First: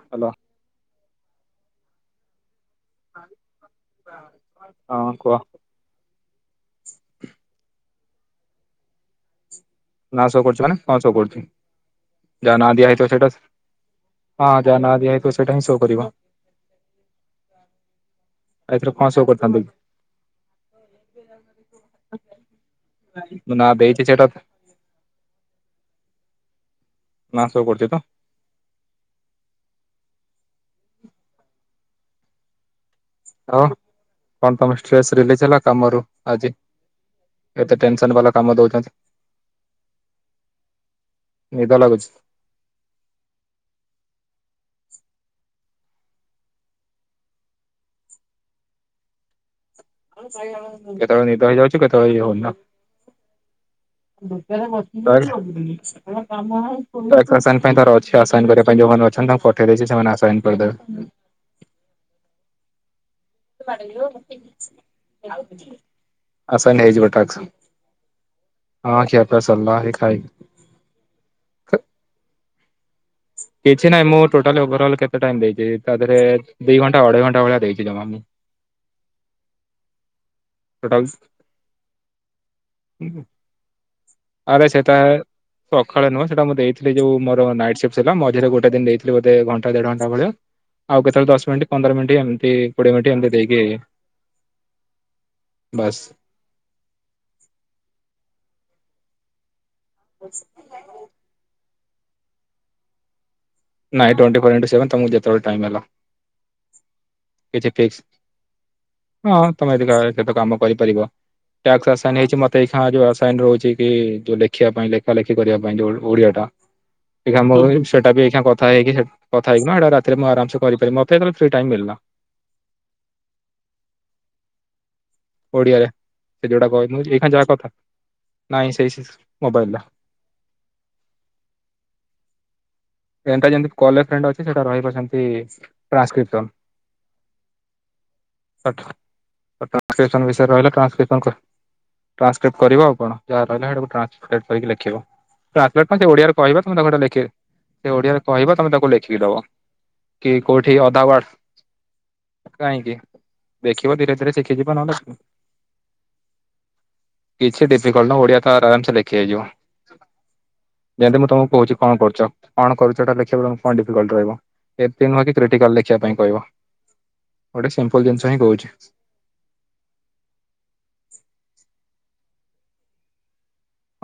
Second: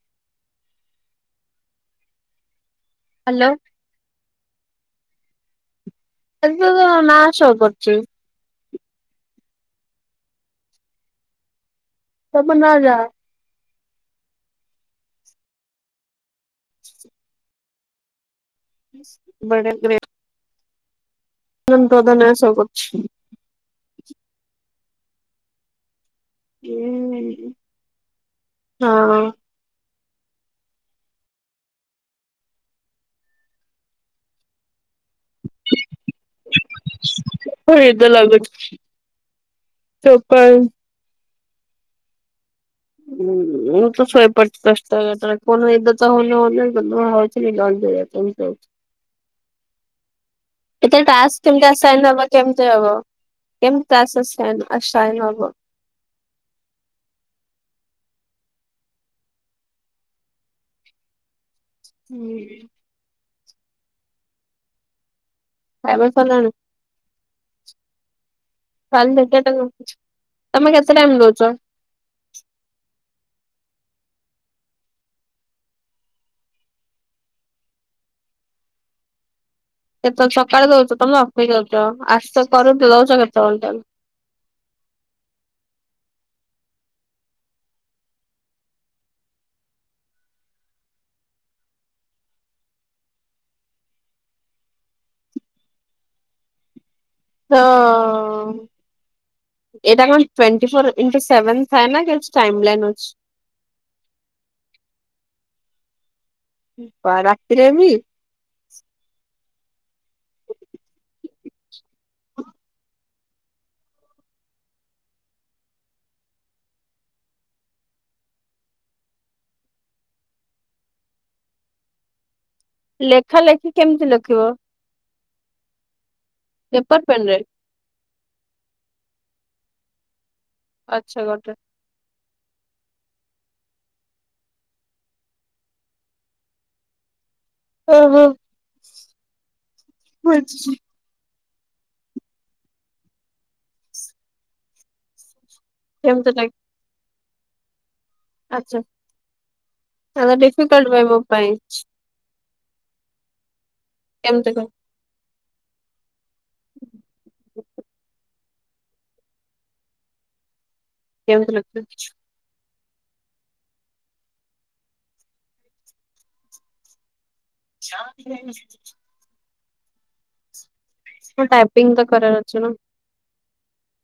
Hello. Hello ହଁ କୁହ? ଇ ନାଁ ସୋ କରୁଛି। ନାଁ ସୋ କରୁଚି ମାନେ କଣ ସୋ କରୁଛି ତମ ଯାହା ନାଁ ଦିଆ ଯା ହେଇଥ ସେଇଟା ହଁ ଯା ନାଁ ଦିଆ ହେଇଥିଲା ସେଇଟା ହିଁ ଶୋ କରିବ। ଏଥରେ କଣ ସୋ କରିଥାନ୍ତା ବଡେ କି? ଗ୍ରେ ତୋ ତ ନାଁ ଶୋ କରୁଛି ମୁଁ ନାଁ ଦେଇଛି ସେଟା ତ ନାଁ ସୋ କରଛି ତ? ହଁ ହଁ କଣ ତମେ ଷ୍ଟ ହେଲେ ସିନା କାମ ରୁ ଆଜି ଏତେ ଟେନସନ ବାଲା କାମ ଦଉଛନ୍ତି। ଚପଲ ନିଦ ଲାଗୁଛି। ହୁଁ ମୁଁ ତ ଶୋଇପଡ଼େ ଦଶ ଟା ବାଜିଲେ ନିଦ ତ ହେଉନି [unintelligible] [unintelligible] କେତେବେଳେ ଟାସ୍କ ନିଦ କେମିତି ହେଇଯାଉଛିୁ ଆସାଇନ କେତେବେଳେ ଇଏ ହବ ହଉନି ନା। କେମିତି ହବ କେମିତି ଟାସ୍କ [unintelligible] ସେ ଆସାଇନ ଆସାଇନ ହବ? ଆସାଇନ୍ କରିବା ପାଇଁ ଯୋଉଁ ମାନେ ଅଛନ୍ତି। ତାଙ୍କୁ ପଠେଇ ଦେଇଛି ସେ ଆସାଇନ କରିଦେବେ। ହୁଁ। ଖାଇବା ସରିଲାଣି ଆସାଇନ ହେଇଯିବ ଟାକ୍ସ। ହଁ କାଲି ଖିଆ ପିଆ ଦେଖିବା ସରିଲା ଏଇ ଖାଇ ତମେ କେତେ ଟାଇମ ଦଉଛ? କିଛି ନାହିଁ ମୁଁ ଟୋଟାଲ ଓଭରାଲ୍ କେତେ ଟାଇମ୍ ଦେଇଦିଏ ତା ଥିରେ ଦି ଘଣ୍ଟା ଅଢେଇ ଘଣ୍ଟା ଭଳିଆ ଦେଇଛି ଜମା ମୁଁ। କେତେ ସକାଳେ ଦଉଛ ଟୋଟାଲ ତମେ ଅଫିସ ଯାଉଚ ଆସୁଛ କରନ୍ତୁ ଦଉଛ କେତେବେଳେ ଟାଇମ? ଆରେ ସେଟା ସକାଳେ ନୁହଁ ସେଟା ମୁଁ ଦେଇଥିଲି ଯଉଁ ମୋର ନାଇଟ୍ ସିଫ୍ଟ ଥିଲା। ମଝିରେ ଗୋଟେ ଦିନ ଦେଇଥିଲି ବୋଧେ ଘଣ୍ଟେ ଦେଢ ଘଣ୍ଟା ଭଳିଆ ଆଉ କେତେବେଳେ ଦଶ ମିନିଟ୍ ପନ୍ଦର ମିନିଟ୍ ଏମିତି କୋଡିଏ ମିନିଟ୍ ଏମିତି ଦେଇକି ବାସ୍ ତ ଏଟା କଣ ଟଣ୍ଟି ଫୋର ଇଣ୍ଟୁ ସେଭେନ୍ ଥାଏ ନା କେ ଟାଇମ ଲାଇନ ଅଛି। ନାଇଁ ଟ୍ୱଣ୍ଟି ଫୋର ଇଣ୍ଟୁ ସେଭନ୍ ତମକୁ ଯେତେବେଳେ ଟାଇମ୍ ହେଲା। ବା କିଛି ରାତିରେବି ଫିକ୍ସ ହଁ ତମେ ଯଦି ଏ ତକ କାମ କରିପାରିବ ଟାକ୍ସ ଆସାଇନ ହେଇଛି ମତେ ଏଇ ଯୋଉଁ ଆସାଇନ ରହୁଛି କି ଯୋଉଁ ଲେଖିବା ପାଇଁ ଲେଖାଲେଖି କରିବା ପାଇଁ ଯୋଉଁ ଓଡ଼ିଆ ଟା ଏ ମ ସେଟା ବି ଏ କଥ କଥା ହେଇକି କଥା ହେଇକିନା ସେଟା ରାତିରେ ମୁଁ ଆରାମେ କରି ପାରେ ମତେ ଫ୍ରି ଟାଇମ ମିଳିଲା। ଲେଖାଲେଖି କେମିତି ଲେଖିବ? ଓଡ଼ିଆରେ ସେ ଯୋଉଁଟା କ ପେପର ମୁ ପେନ ଏଇା ରେ ଯାହା କଥା ନାଇଁ ସେଇ ମୋବାଇଲ ର ଆଛା ଗୋଟେ ଏଟା ଯେମତି କଲ ଏ ଫ୍ରେଣ୍ଡ ଅଛି। ସେଟା ରହିବ ସେମିତି ଟ୍ରାନ୍ସକ୍ରିପସନ୍। ଓହୋ ଟ୍ରକ୍ରି ଟ୍ରାନ୍ସକ୍ରିପସନ ବିଷୟରେ ରହିଲ ବୁଝୁଛି ଟ୍ରାନ୍ସକ୍ରିପସନ କରି ଟ୍ରାନ୍ସକ୍ରିପ୍ଟ୍ କରିବ। ଆଉ କଣ ଯାହା ରହିଲା ସେଇଟାକୁ ଟ୍ରାନ୍ସଲେଟ୍ କରିକି ଲେଖିବ। ଟ୍ରାନ୍ସଲେଟ ପାଇଁ ସେ କେମିତି ଓଡ଼ିଆରେ ଲେଖ କହିବ ତମେ ତାକୁ ଲେଖି ସେ ଓଡିଆରେ କହିବ, ତମେ ଆଚ୍ଛା ତାକୁ ଲେଖିକି ଦବ କି ତାହେଲେ -କୋଉଠି ଡିଫିକଲ୍ଟ ବେ ମୋ ଅଧାୱାର୍ଡ ପାଇଁ କାହିଁକି? ଦେଖିବ ଧୀରେ ଧୀରେ କେମିତି କ ଶିଖିଯିବ, ନହେଲେ କିଛି ଡିଫିକଲଟ ନା, ଓଡିଆ ତ ଆରାମସ ଲେଖି ହେଇଯିବ । ଯେମିତି ମୁଁ କେମିତି ତମକୁ କହୁଛି, ଲେଖିବି କଣ କରୁଛ? କଣ କରୁଛଟା ଲେଖିବା ବ କଣ ଡିଫିକଲଟ ରହିବ, ଏମିତି ନୁହଁ କି କ୍ରଟିକାଲ୍ ରେ ଲେଖିବା ପାଇଁ କହିବ । ଗୋଟେ ସିମ୍ପଲ ଜିନିଷ ହିଁ କହୁଛି । ମୁଁ ଟାଇପିଂ ତ କରବାର ଅଛି ନା ।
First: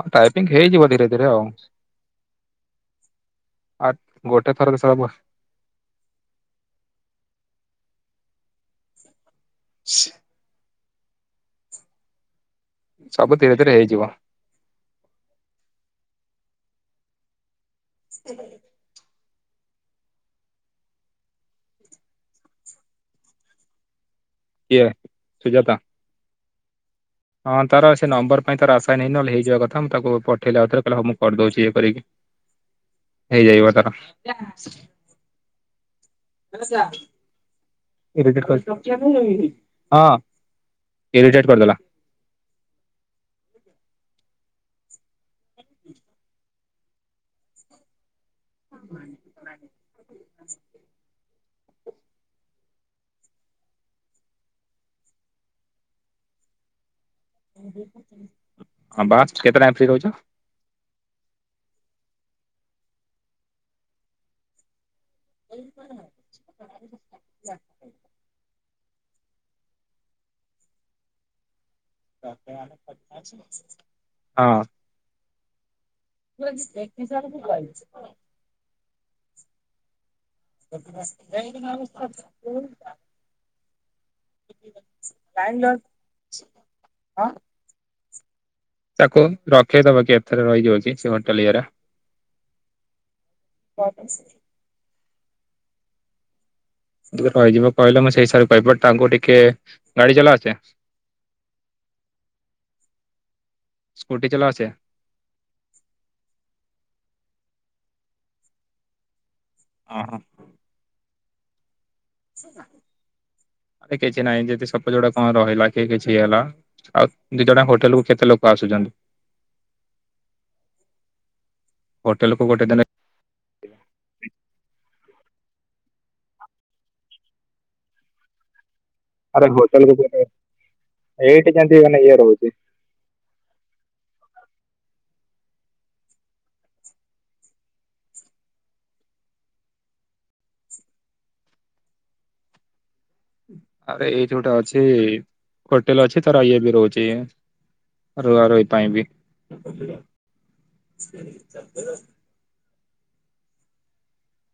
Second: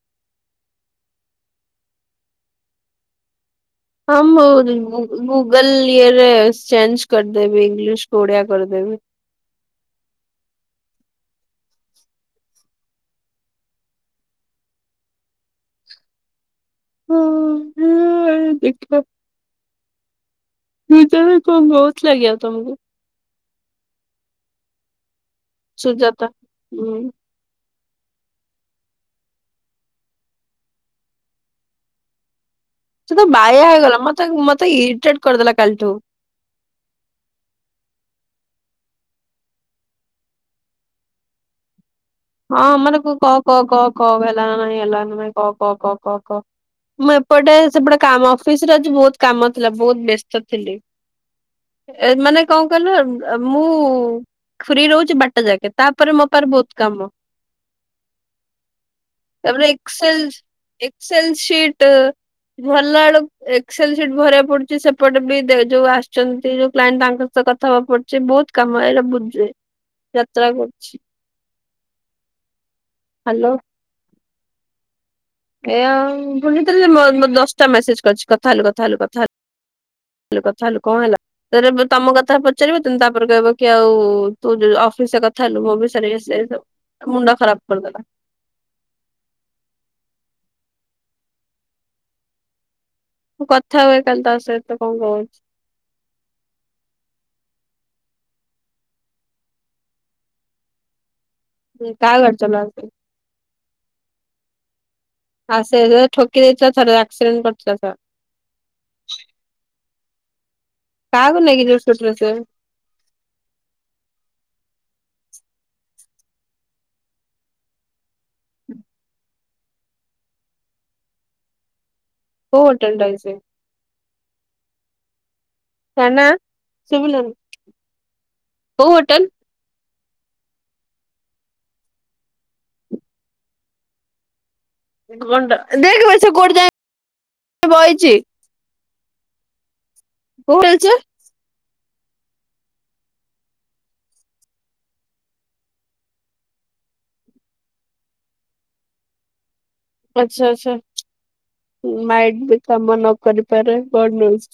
ହଁ ଟାଇପିଙ୍ଗ ହେଇଯିବ ଧୀରେ ଧୀରେ ଆଉ ଆ ହମ ଗୋଟେ ଥରରେ ସବୁ ଗୁଗଲ ୟରେ ଚେଞ୍ଜ କରି ଦେବି ଇଂଲିଶ ଓଡ଼ିଆ କରିଦେବି । [inaudible] ସବୁ ଧୀରେ ଧୀରେ ହେଇଯିବ। ହଁ ହଁ ଦେଖିବା। ଜଣ କ [unintelligible] ବହୁତ ଲାଗିଆ ତମକୁ କିଏ? ସୁଜାତା, ହୁଁ ହଁ ତାର ସେ ନମ୍ବର ପାଇଁ ତାର ଆଶା ଇନ୍ ହେଇନି, ନହେଲେ ହେଇଯିବା କଥା, ମୁଁ ତାକୁ ପଠେଇଲି ଆଉଥରେ, କହିଲା ହଉ ମୁଁ କରିଦେଉଛି ଇଏ କରିକି ସେ ତ ବାୟା ହେଇଯାଇବ ତାର ହେଇଗଲା ମତେ, ମତେ ଇରିଟେଟ କରିଦେଲା କାଲିଠୁ । ନମସ ଆ [unintelligible] ହଁ ଇରିଟେଟ କରିଦେଲା । ହଁ ଆମର କ କ କ କ କ ହେଲାନ ନାଇଁ ହେଲାନ ନାଇଁ କ କ କ କ କ ମୁଁ ଏପଟେ ସେପଟେ କାମ ଅଫିସରେ ଆଜି ବହୁତ କାମ ଥିଲା, ବହୁତ ବ୍ୟସ୍ତ ଥିଲି । ଏ ମାନେ କଣ କହିଲ ମୁଁ ଫ୍ରି ରହୁଛି ବାରଟା ଯାକେ, ତାପରେ ମୋ ପା ବହୁତ କାମ । ବାସ, କେତେ ଟାଇମ ଫ୍ରି ରହୁଛ? ଏସଲ ସଟ ଭଲ ବେଳ ଏକ୍ସଲ ସିଟ୍ ଭରିବା ପଡୁଛି ସେ ପଟ ବି ଯୋଉ ଆସିଛନ୍ତି ଯୋଉ କ୍ଏଣ୍ଟ ତାଙ୍କ ସହ କଥା ହବାକୁ ପଡୁଛି ବହୁତ କାମାଇଲା ବୁଜେ ଯାତ୍ରା କରୁଛି । ହଁ । ଏ ଆଉ ପୁଣି ଥରେ ଦଶଟା ମେସେଜ କରିଛି କଥା ହେଲୁ କଥା ହେଲୁ କଥା ହେଲୁ । କହିଲେ କଥା ହେଲୁ କଣ ହେଲା? ତା ତମ କଥା ପଚାରିବ ତମୁ ତାପରେ କହିବ କି ଆଉ ତୁ ଯୋଉ ଅଫିସରେ କଥା ହେଲୁ ମୋ ବିଷୟ ଇଏସିଏ । ମୁଣ୍ଡ ଖରାପ କରିଦେଲା । ତାକୁ ରଖେଇଦବ କି ଏଥର ରହିଯାଉଛି ସେ ହୋଟେଲ ଇଏରେ । କଥା ହୁଏ କାଲି ତା ସହିତ କଣ କହୁଛି । ଟିକେ ରହିଯିବ କହିଲେ ମୁଁ ସେଇ ହିସାବ କହିବିଟ ତାଙ୍କୁ ଟିକେ ଗାଡି ଚଲାଆସେ? ହ କ ଘଚଲ ଆ [unintelligible] ସ୍କୁଟି ଚଲା ଆସେ? ଆ ସେ ଠକି ଦେଇଥିଲା ଥରେ, ଆକ୍ସିଡେଣ୍ଟ କରିଥିଲା ର ଓ ହୋ । କାହାକୁ ନେଇକି ଯୋ ଆରେ କିଛି ନାଇଁ ଯଦି ସପ ଯୋଡା ହଁ ରହିଲା କି କିଛି ହେଲା, ଆଉ ଦି ଜଣ ହୋଟେଲ କୁ କେତେ ଲୋକ ଆସୁଛନ୍ତି [inaudible] କୁ ଗୋଟେ କୋଉ ଦିନ ହୋଟଲ ଟା କି ସେ? ସେନା ଶିବିଲର [unintelligible] ଆରେ ହୋଟେଲ ଏଇଠ କେନ୍ତି ମାନ ଏଇ ରହୁଛି । ଘଣ୍ଟା ଦେଖ ବ ସେ କୋଉଠି ଯାଏଛି [unintelligible] ବଛ [unintelligible] ଆରେ ଏଇ ଯୋଉଟା ଅଛି ହୋଟେଲ ଅଛି ତାର ଇଏ ବି ରହୁଛି ରୁହା ରୁହି ପାଇଁ ବି ଆଚ୍ଛା ଆଚ୍ଛା। [unintelligible] ତମ ନ କରିପାରେ ଗଡ୍ନ୍ୟୁଜ୍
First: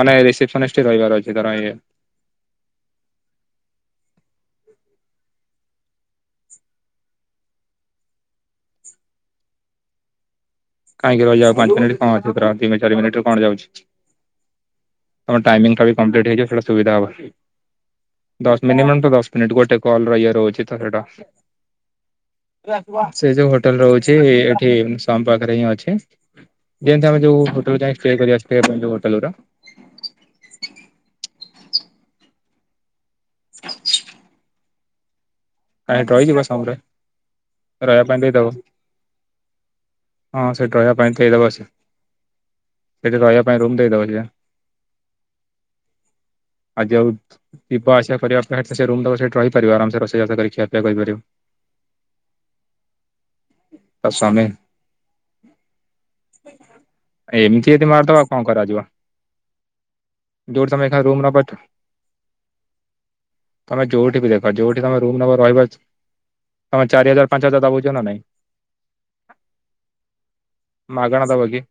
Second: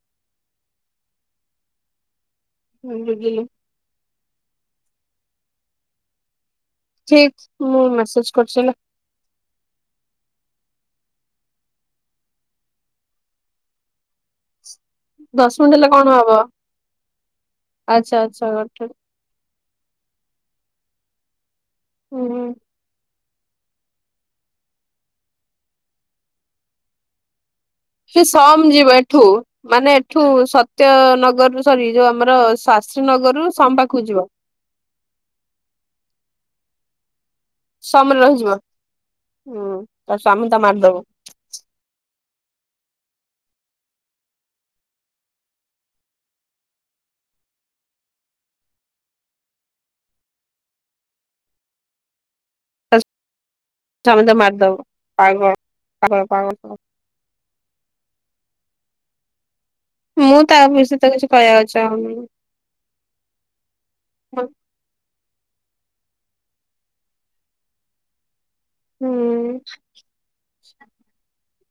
ମାନେ ରିସେପସନିଷ୍ଟ ରହିବାର ଅଛି। [unintelligible] [unintelligible] ଠିକ ମୁଁ ମେସେଜ କରୁଚି ହେଲା କାହିଁକି ରହିଲେ ଆଉ ପାଞ୍ଚ ମିନିଟ୍ କଣ ଅଛି ଦି ଚାରି ମିନିଟରେ କଣ ଯାଉଛି। ତମ ଦଶ ଟାଇମିଂ ମିନିଟ ର ହେଲେ କଣ କଂପ୍ଲିଟ୍ ହବ ହେଇଯିବ ସେଟା ସୁବିଧା ହବ। ଆଚ୍ଛା ଆଚ୍ଛା ଦଶ ଗୋଟେ ମିନିମମ୍ ତ ଦଶ ମିନିଟ ଗୋଟେ କଲର ଇଏ ରହୁଛି ତ ସେଇଟା ହୁଁ ହୁଁ । ସେ ଯୋଉ ହୋଟେଲ ରହୁଛି ଏଠି ସମ୍ ପାଖରେ ହିଁ ଅଛି। ଯେମିତି ଆମେ ଯୋଉ ହୋଟେଲ ଯାଇ ଷ୍ଟେ ସେ କରିବା ଷ୍ଟେ ସମ ପାଇଁ ଯୋଉ ଯିବ ହୋଟେଲ ଏଠୁ ଗୁରା ମାନେ ଏଠୁ ସତ୍ୟ ନଗର ସରି ଯୋଉ ଆମର ଶାସ୍ତ୍ରୀ ନଗରରୁୁ ସମ୍ ପାଖକୁ ଯିବ। କାହିଁ ଏଠି ରହିଯିବା ସମରେ ରହିବା ସମରେ ପାଇଁ ଦେଇ ଦବ। ରହିଯିବ ହୁଁ ତା ହଁ ସ୍ୱାମୀ ତା ସେଠି ରହିବା ମାରିଦବ ପାଇଁ ଦେଇଦବ ସେ। ସେଠି ରହିବା ପାଇଁ ରୁମ୍ ଦେଇଦବ ସେ। ଆ ଯଉ ଯିବ ଆସିବା କରିବା ଅପେକ୍ଷା ସେ ରୁମ୍ ଦବ ସେଇଠି ରହିପାରିବ ଆରାମ ସେ ରୋଷେଇ ଭାତ କରିକି। ଖିଆ ପିଆ କରିପାରିବ। [unintelligible] ତା ସ୍ୱାମୀ [unintelligible] ମାରିଦବ। ଏମିତି ଯଦି ମାରିଦବ ଆଉ [unintelligible] କଣ କରାଯିବ? ମୁଁ ତା ଯୋଉଠି ତମେ ବିଷୟରେ ଏଖା ତ ରୁମ କିଛି ନବ କହିବାକୁ ଚାହୁଁନି। ତମେ ଯୋଉଠି ବି ଦେଖ ଯୋଉଠି ତମେ ରୁମ ନବ ରହିବ ତମେ ଚାରି ହଜାର ପାଞ୍ଚ ହଜାର ତା ବୁଝ ନା ନାଇଁ। ହୁଁ ମାଗଣା ଦବ କି?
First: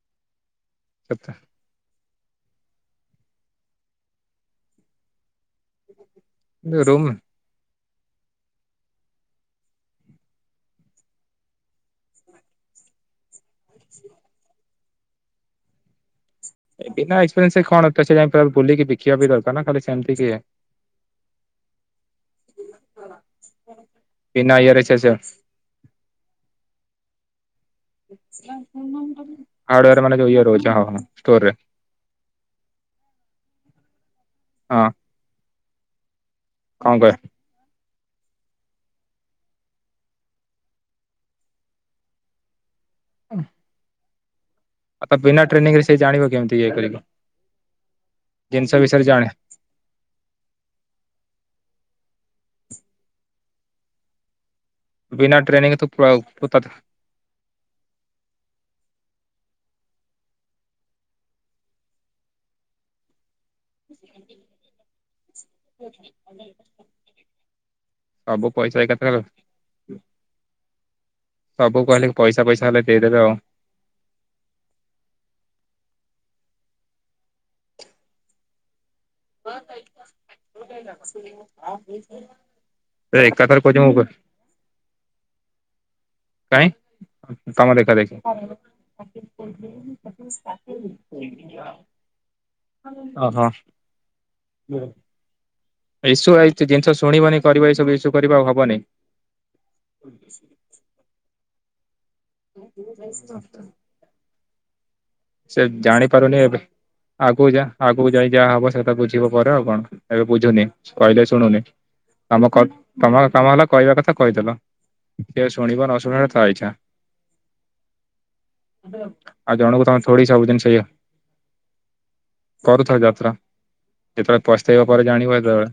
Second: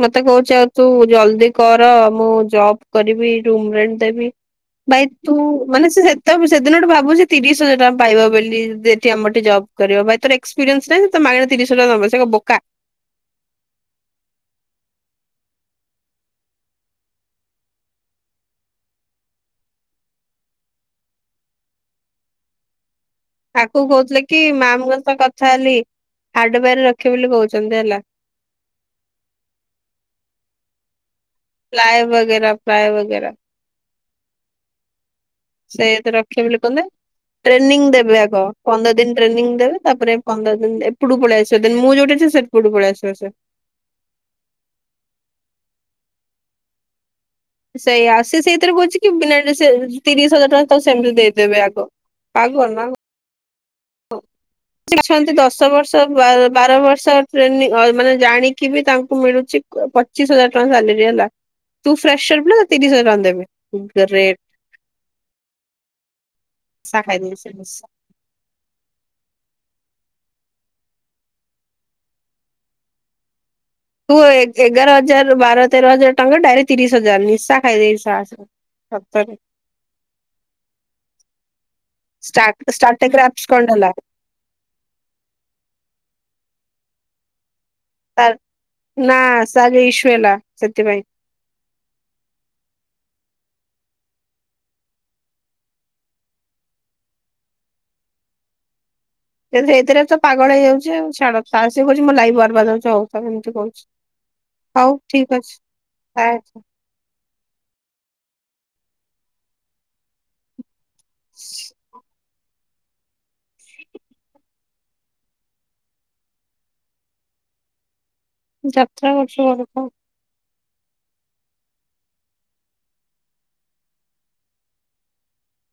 ମତେ କହୁଚି ଆଉ ତୁ ଜଲଦି କର ମୁଁ ଜବ କରି ବି ରୁମ୍ ରେଣ୍ଟ ଦେବି। ଭାଇ ତୁ ମାନେ ସେତ ସେଦିନ ଠୁ ରୁମ୍ ଭାବୁଛି ତିରିଶ ହଜାର ଟଙ୍କା ପାଇବା ବୋଲି ଯେଠି ଆମରେ ଜବ୍ କରିବ। ଭାଇ ତୋର ଏକ୍ସପେରିଏନ୍ସ ନାହିଁ ସେ ମାଗଣେ ତିରିଶି ହଜାର ଟଙ୍କା ଦବ ସେ କଣ ବୋକା। [inaudible] ବିନା ଏକ୍ସପେରିଏନ୍ସ କଣ ତ ସେ ଯାଇ ବୁଲିକି ବିକିବା ବି ଦରକାର ନା ଖାଲି ସେମିତି କିଏ। [inaudible] ଆକୁ କହୁଥିଲେ କି ସେ ମାମଙ୍କ ସହ କଥା ହେଲି ହାଡୱାରେ ରଖିବ ବୋଲି କହୁଛି। ହାର୍ଡୱାର ମାନେ ଯୋଉ ଇଏ ରହୁଛି। ହଁ। ଷ୍ଟୋରରେ ଫ୍ଲାଏ ବଗେରା ଫ୍ଲାରେ ବଗେରା ହଁ। ସେତ ରଖିବ ବୋଲି କହିଲେ କଣ କହ ଟ୍ରେନିଂ ଦେବ ଯାକ ପନ୍ଦର ଦିନ ଟ୍ରେନିଂ ଦେବେ ତାପରେ ପନ୍ଦର ଦିନ ଏପଟୁ ପଳେଇ ଆସିବ ଦେନ ମୁଁ ଯୋଉଠି ଅଛି ସେପଟୁ କୁ ପଳେଇ ଆସିବ। [unintelligible] ଆଉ ବିନା ଟ୍ରେନିଂ ରେ ସେ ଜାଣିବ କେମିତି ଇଏ କରିବ? ସେଇଆ ସିଏ ସେଇଥିରେ କହୁଛି କି ତିରିଶ ହଜାର ଟଙ୍କା ତାକୁ ସେମିତି ଦେଇଦେବେ ଆଗ। ଆଉ କଣ ନହେଲେ ହଉ। ଅଛନ୍ତି ବିନା ଦଶ ଟ୍ରେନିଂ ତୁ ବର୍ଷ ବାର ବର୍ଷ ଟ୍ରେନି ମାନେ ଜାଣିକି ବି ତାଙ୍କୁ ଙ୍କୁ ମିଳୁଚି ପଚିଶ ହଜାର ଟଙ୍କା ସାଲେରୀ ହେଲା। ତୁ ଫ୍ରେସର ପିଲା ତତେ ତିରିଶ ହଜାର ଟଙ୍କା ଦେବେ। ଗ୍ରେଟ୍ ସବୁ ପଇସା ଏକାଥର ସବୁ କହିଲେ କି ପଇସା ପଇସା ହେଲେ ଦେଇଦେବେ ଆଉ। ତୁ ଏଗାର ହଜାର ରୁ ବାର ତେର ହଜାର ଟଙ୍କା ଡାଇରେକ୍ଟ ତିରିଶ ହଜାର ନିଶା ଖାଇଦେଇଛି ସାସ ଷ୍ଟାର୍ଟ [unintelligible] ଷ୍ଟାର୍ଟରେ ଏକାଥର ଆବସେଣ୍ଟ କଚ ହେଲା ମୁ କ କାଇଁ। ତମ ଦେଖା ଦେଖି। ନା ତାର ଯୋଉ ଇସୁ ହେଲା ସେଥିପାଇଁ ଓ ହୋ। ଇସୁ ଆଇ ଜିନିଷ ଶୁଣିବନି କରିବ ଏଇ ସବୁ ଇସୁ କରିବ ଆଉ ହବନି। ସେଥିରେ ତ ପାଗଳ ହେଇଯାଉଛି ଛାଡ ତାରସେ ଲାଇଭବା ଯାଉଛି ହଉ ଏମତି କହୁଛି ହଉ। ଠିକ ସେ ଜାଣି ପାରୁନି ଏବେ ଅଛି ଆଗକୁ ଯା ଆଗକୁ ଯାଇ ଯାହା ହବ ସେଟା ବୁଝିବ ପରେ ଆଉ କଣ ଏବେ ବୁଝୁନି? କହିଲେ ଶୁଣୁନି ତମ ତମ କାମ ହେଲା କହିବା କଥା କହିଦେଲ। କେ ଶୁଣିବ ନସୁଣିବ ତା ଇଛା। ଯାତ୍ରା କରୁଛୁ ଆଉ ଘରକୁ ଜଣକୁ ତମେ ଥଡ଼ି ସ ଆଉଜିନ ସଇବ। କରୁଥାଅ ଯାତ୍ରା ଯେତେବେଳେ ପସ୍ତେଇବ ପରେ ଜାଣିବ ହେତେବେଳେ।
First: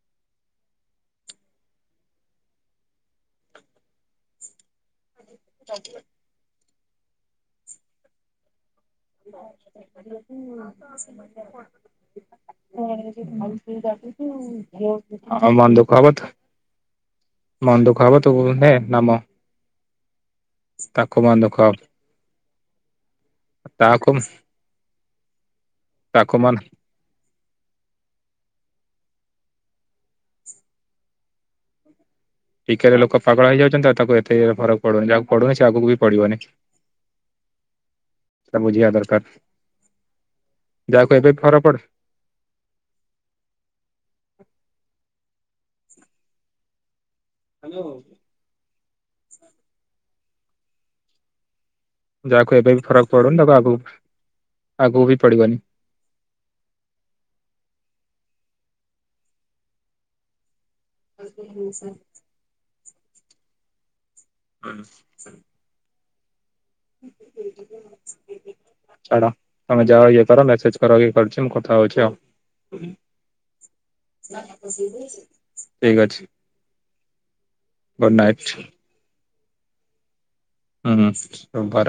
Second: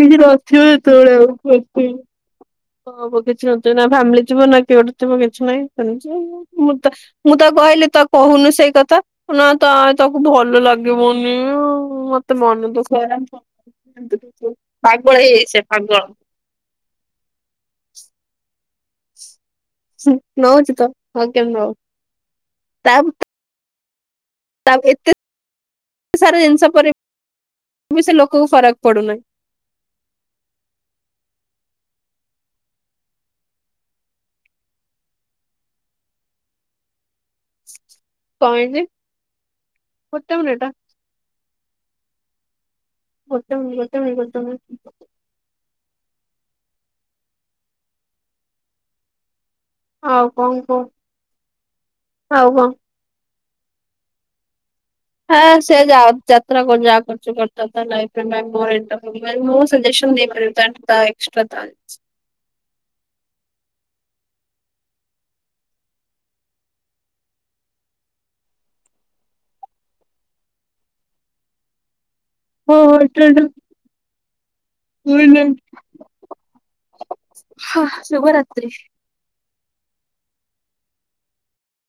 କିଛି ନଥିବ ଯେତେବେଳେ ଆଉସି ହଁ ହବ କିଛି ନା ଫ୍ୟାମିଲି ଥିବ ନା କିଟେ ଥିବ କିଛି ନାହିଁ ସେମିତି ଆଉ। ମୁଁ ତ କହିଲି ତ କହୁନୁ ସେଇ କଥା। ତା ନା ତ ଆ ତାକୁ ଭଲ ଲାଗିବନି ଆଉ। ପାଗଳ ହେଇଯାଇଛି ଆଉ ସେ ମନ ଦୁଃଖ ପାଗଳ। ଜବତ ମନଦୁଖ ବ ତ ହଁ ନାମ ତାଙ୍କ ମନ ଦୁଃଖ ହେବ। ତାବ ତା ଏତେ ତାକୁ ସାରା ମନ ଜିନିଷ ପରେ ବି ସେ ଲୋକଙ୍କୁ ଫରକ ପଡୁନାହିଁ। ଟିକରେ ଲୋକ ପାଗଳ ହେଇଯାଉଛନ୍ତି ଆଉ ତାକୁ ଏତେ ଫରକ ପଡୁନି ଯାହାକୁ ପଡୁନି ସେ ଆଗକୁ ବି ପଡିବନି। କଣ ସେ ହେଇଛି ବୁଝିବା ଦରକାର। ଗୋଟେ ମିନିଟ ଯାହାକୁ ଏବେ ଫରକ ପଦେ ଗୋଟେ ମିନିଟ୍। ହ୍ୟାଲୋ। ଆଉ କଣ କୁହ? ଆଉ ଯାହାକୁ କଣ? ଏବେ ବି ଫରକ ପଡୁନି ତାକୁ ଆଗକୁ ଆଗକୁ ବି ହଁ ପଡିବନି ସେ ଯ ଯାତ୍ରା ଯାହା କରୁଛି କରୁଥାଉ ତା ମୋର ମୁ ସଜେସନ୍ ଦେଇପାରିବ ଏକ୍ସ୍ । ହଁ। ଛାଡ଼ ତମେ ଯାଅ ଇଏ କର ମେସେଜ କରଏ କରୁଛି ମୁଁ କଥା ହଉଛି ହଁ ଆଉ। ହଁ ଏଇଟା ଏଇଟା ଠିକ ଅଛି। ହଁ ଗୁଡ ଶୁଭ ନାଇଟ୍ ରାତ୍ରି। ହୁଁ ଶୁଭ